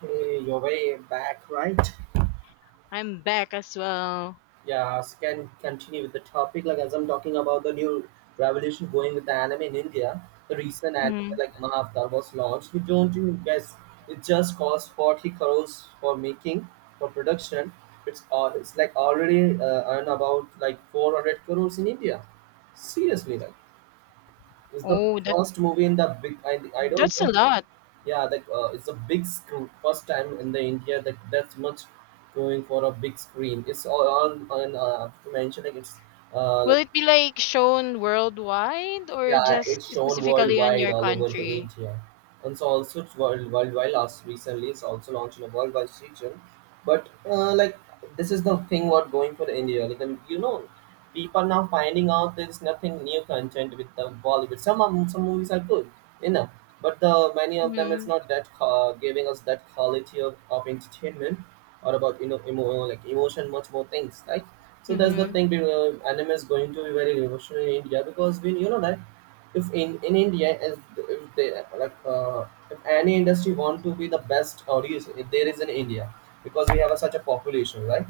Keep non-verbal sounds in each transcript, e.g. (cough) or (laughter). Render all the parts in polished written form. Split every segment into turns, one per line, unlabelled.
Hey, you're way back, right?
I'm back as well.
Yeah, so can continue with the topic. Like as I'm talking about the new revolution going with the anime in India, the recent anime
Mhm.
like Mahavatar was launched. You don't you guys. It just cost 40 crores for making for production. It's like already earn about like 400 crores in India. Seriously, like it's the
Oh, that
first movie in the big. I don't
that's a
know.
lot.
Yeah, that it's a big screen. First time in the India that that's much going for a big screen. It's all on to mention like it's uh
Will
like
it be like shown worldwide or
yeah,
just
it's shown
specifically on
worldwide
your
all over the
country?
India. And so also it's worldwide last recently it's also launched in a worldwide region. But like this is the thing what going for India. Like and you know people now finding out there's nothing new content with the Bollywood. Some movies are good, you know, but the many of them is
Mhm.
not that giving us that quality of entertainment or about you know like emotion, much more things like. So that's the
Mhm.
thing. You anime is going to be very emotional in India because we you know that if in India if they like if any industry want to be the best audience, if there is in India because we have a, such a population, right?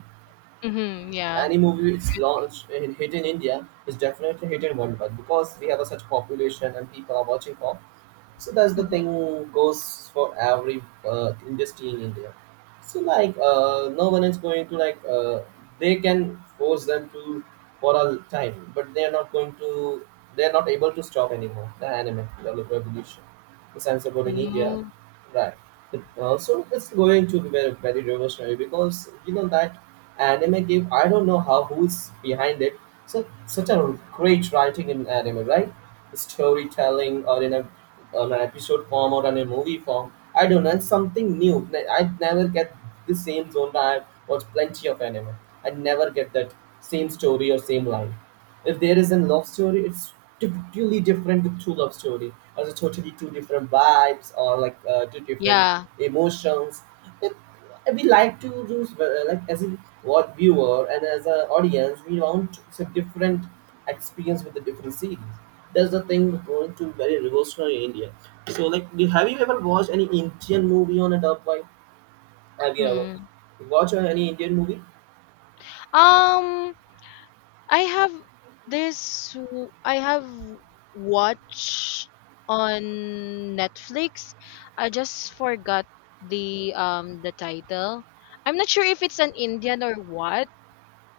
Mhm. Yeah.
Any movie
I
is
agree.
launched in hit in India is definitely hit in worldwide because we have a such population and people are watching for so that's the
Mhm.
thing goes for every industry in India so like no one is going to like they can force them to for a time but they are not going to they are not able to stop anymore the anime revolution since I'm supporting India
Ooh.
right but also it's going to be very revolutionary because you know that anime game I don't know how who's behind it so such a great writing in anime right storytelling or in a on an episode form or on a movie form. I don't know, it's something new. I never get the same zone. I watch plenty of anime. I never get that same story or same line. If there is a love story, it's totally different with true love story. Or it's totally two different vibes or like two different
Yeah.
emotions. It, we like to do like as a what viewer and as an audience, we want some different experience with the different series. That's the thing going to very revolutionary in India. So like, do, have you ever watched any Indian movie on a dub vibe? Have you ever
Mhm.
watched any Indian movie?
Um, I have I have watch on Netflix. I just forgot the the title. I'm not sure if it's an Indian or what,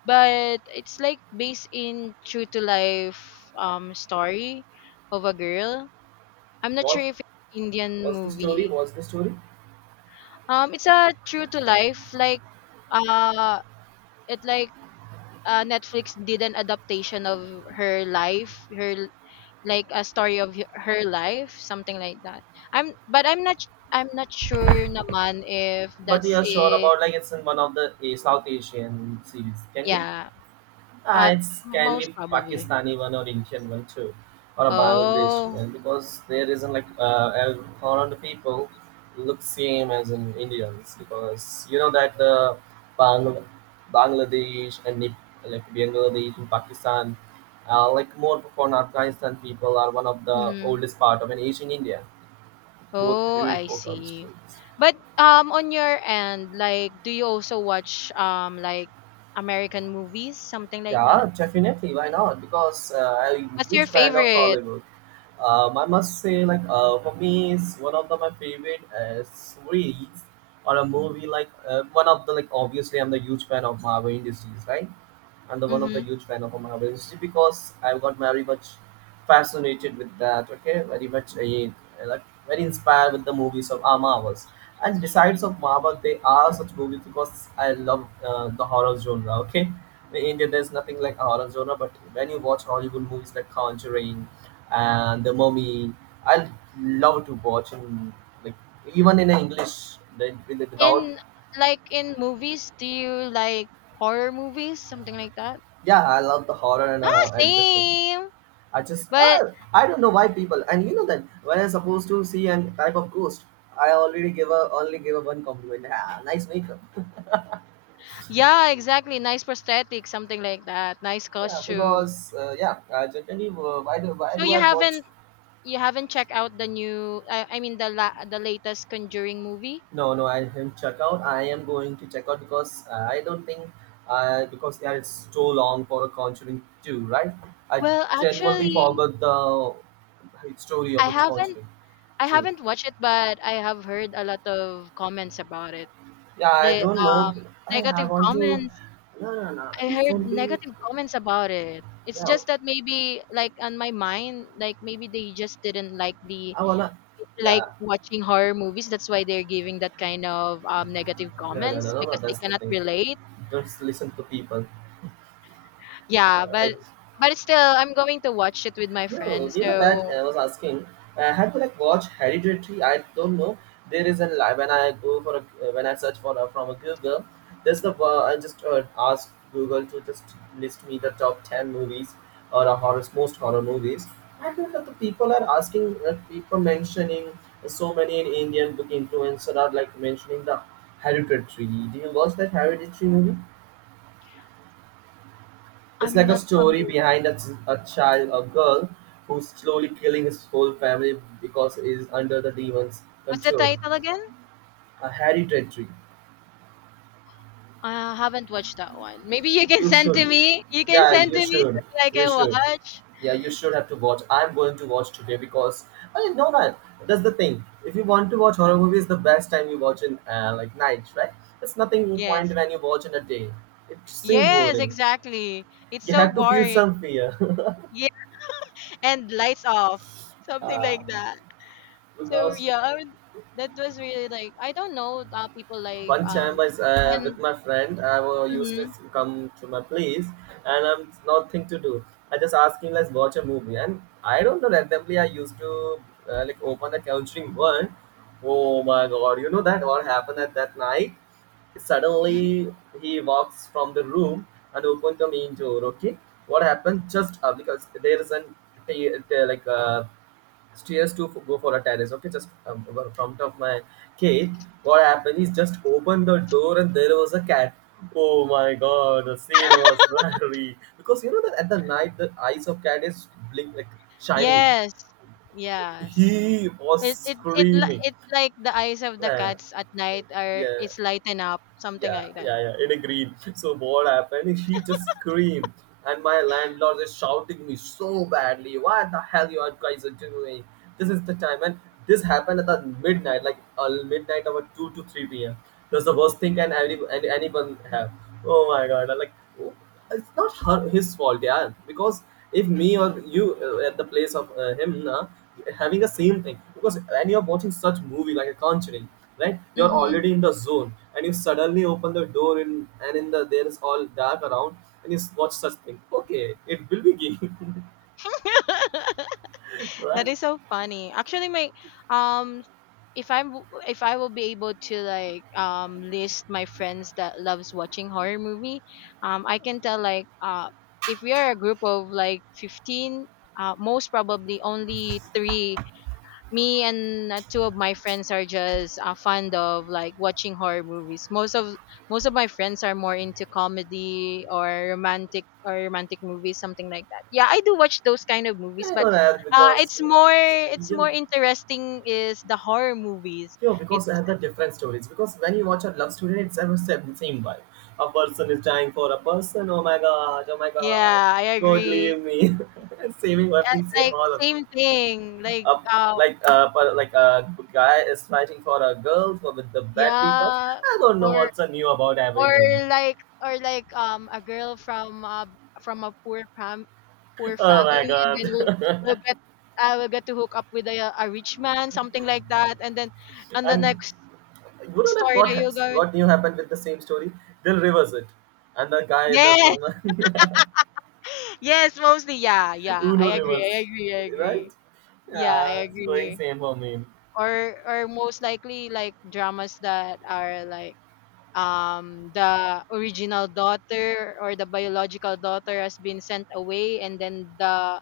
but it's like based in true to life story of a girl. I'm not sure
What
if it's Indian
was the story?
movie.
What's the story?
It's a true to life like uh it like Netflix did an adaptation of her life, her like a story of her life, something like that. I'm not I'm not sure naman if
But you
that's
are sure
it.
about like it's in one of the a South Asian series, can you?
Yeah,
Ah,
pa-
it's can be
most probably.
Pakistani one or Indian one too, or a Bangladesh
Oh.
one because there isn't like a foreign people look same as in Indians because you know that the Bangl- Bangladesh and like Bangladesh and Pakistan, like more from Afghanistan people are one of the
Mm-hmm.
oldest part of an Asian India. Both
Oh,
three
I
or comes
see.
true.
But on your end, like do you also watch like American movies, something like
Yeah,
that?
definitely. Why not? Because I'm a
What's your
huge fan of
favorite?
Hollywood. I must say, like, for me, it's one of the, my favorite series or a movie. Like, one of the, like, obviously, I'm the huge fan of Marvel Industries, right? And the one of the
Mm-hmm.
huge fan of Marvel history because I've got very much fascinated with that. Okay, very much a, like very inspired with the movies of our Marvels. And besides of Marvel, they are such movies because I love the horror genre. Okay, in India there's nothing like a horror genre, but when you watch Hollywood movies like Conjuring and The Mummy, I love to watch in like even in English, they, without
In like in movies, do you like horror movies, something like that?
yeah, I love the horror
Ah,
and listen.
same.
I just
But
I don't know why people and you know that when I'm supposed to see an type of ghost, I already give a one compliment. Ah, nice makeup.
yeah, exactly. Nice prosthetic, something like that. Nice
Yeah,
costume.
because yeah, generally why
So
do
you
I watch?
haven't you haven't checked out the new I mean the latest Conjuring movie?
No, no, I didn't check out. I am going to check out because I don't think because yeah, it's so long for a Conjuring two, right? I
Well,
genuinely
actually,
forgot the story of
I
a
haven't
Conjuring
I
two.
haven't watched it, but I have heard a lot of comments about it.
Yeah, I
The
don't know. I
negative
want to.
comments.
No, no, no.
I heard
Recently,
negative comments about it. It's
yeah.
just that maybe like on my mind, like maybe they just didn't like the
I wanna,
like
yeah,
watching horror movies. That's why they're giving that kind of negative
no, no, no,
comments
no, no,
because they
that's the
cannot
thing.
relate.
Just listen to people.
Yeah,
I
but still, I'm going to watch it with my
Yo,
friend.
you know that
So
I was asking, I have to like watched Hereditary? I don't know. There is a when I go for a when I search for a, from a Google, there's the I just asked Google to just list me the top 10 movies or a horror most horror movies. I think that the people are asking, people mentioning so many Indian book influencers are like mentioning the Hereditary. Do you watch that Hereditary movie? It's
I'm
like a
not
story
familiar.
behind a, a child, a girl, who's slowly killing his whole family because he is under the demon's
What's the
control.
title again?
A hereditary.
I haven't watched that one. Maybe you can
You
send to
should.
me. You can
Yeah,
send to
you
me so
should.
that I
You
can
should.
watch.
Yeah, you should have to watch. I'm going to watch today because I didn't know that. That's the thing. If you want to watch horror movies, the best time you watch in like night, right? It's nothing point
Yes.
when you watch in a day. It seems
Yes,
boring.
exactly. It's
You
so
have to feel
boring.
some fear. (laughs)
Yeah. And lights off. Something
Uh,
like that. So
because
yeah, that was really like I don't know people like
one chamber is with
when
my friend. Used to
mhm.
come to my place, and I'm nothing to do. I just ask him, let's watch a movie, and I don't know. Randomly, I used to like open the countering one. Oh my god! You know that what happened at that night? Suddenly, he walks from the room and opened the main door. Okay, what happened? Just because there is an like a stairs to go for a terrace. Okay, just well, from top of my cave, what happened is just opened the door and there was a cat. Oh my god, the scene was (laughs) very because you know that at the night the eyes of cat is blink like shining.
Yes. Yes.
He was screaming.
It's like the eyes of the
Uh,
cats at night are
yeah,
it's lighten up, something like that.
yeah, in a green. So what happened? He just screamed, and my landlord is shouting me so badly. What the hell you are guys are doing? This is the time, and this happened at the midnight, like midnight about two to three p.m. That's the worst thing can any, anyone have. Oh my god! I'm like, oh, it's not her his fault yeah because if me or you at the place of him na, having the same thing because when you're watching such movie like a conjuring right you're
Mhm.
already in the zone and you suddenly open the door in there is all dark around and you watch such thing okay it will be gay
(laughs)
(laughs)
That
right
is so funny. Actually, my um, if I'm if I will be able to like list my friends that loves watching horror movie, I can tell like if we are a group of like 15, most probably only three, me and two of my friends are just fond of like watching horror movies. Most of my friends are more into comedy or romantic movies, something like that. Yeah, I do watch those kind of movies,
I
but
know that because
it's
you,
more interesting is the horror movies.
yeah, because I
It's
have the different stories. Because when you watch a love story, it's ever same vibe. A person is dying for a person. Oh my god! Oh my god!
yeah, I
God
agree.
leave me. (laughs) And saving everything same
Like
all along.
same thing, like
Uh, like but like a guy is fighting for a girl for with the bad people.
yeah,
I don't know
or
what's a new about every
or
movie. (laughs)
like or like a girl from from a poor fam- poor
Oh my
family and then we'll
god!
we'll
(laughs)
get I will get to hook up with a rich man, something like that, and then on the
And
next
you know that
story
what
that you're
has,
going.
what new happened with the same story? They'll reverse it, and the guy is the
Yes.
from. (laughs)
Yes, mostly. Yeah,
(laughs)
yeah,
Uno
I agree,
reverse,
I agree, I agree.
right?
Yeah,
Yeah,
I
it's going
agree.
same for me.
Or most likely like dramas that are like the original daughter or the biological daughter has been sent away, and then the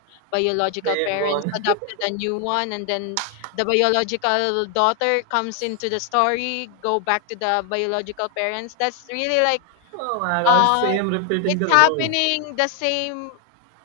The
biological
fade
parents
one. (laughs)
adopted a new one, and then the biological daughter comes into the story, go back to the biological parents. That's really like
Oh my god,
uh
same repeating
it's
the loop.
happening the same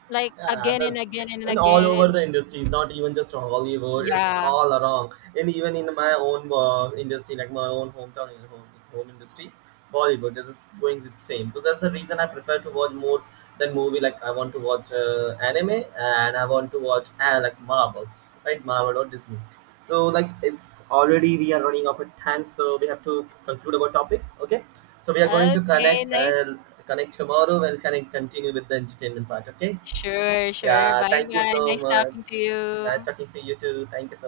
like
Yeah,
again
that's
and again and
and all
again
over
and
the industries, not even just Hollywood. It's
yeah.
all around, and even in my own industry, like my own hometown in home, home industry, Bollywood is just going the same. So that's the reason I prefer to watch more than movie. Like I want to watch anime and I want to watch like Marvels, right? Marvel or Disney. So like it's already we are running out of time, so we have to conclude our topic. Okay, so we are going to
Okay,
connect
nice.
tomorrow. We'll connect continue with the entertainment part. Okay.
Sure, sure.
Yeah,
Bye
thank you
bye,
so
nice
much.
talking to you.
Nice talking to you too. Thank you so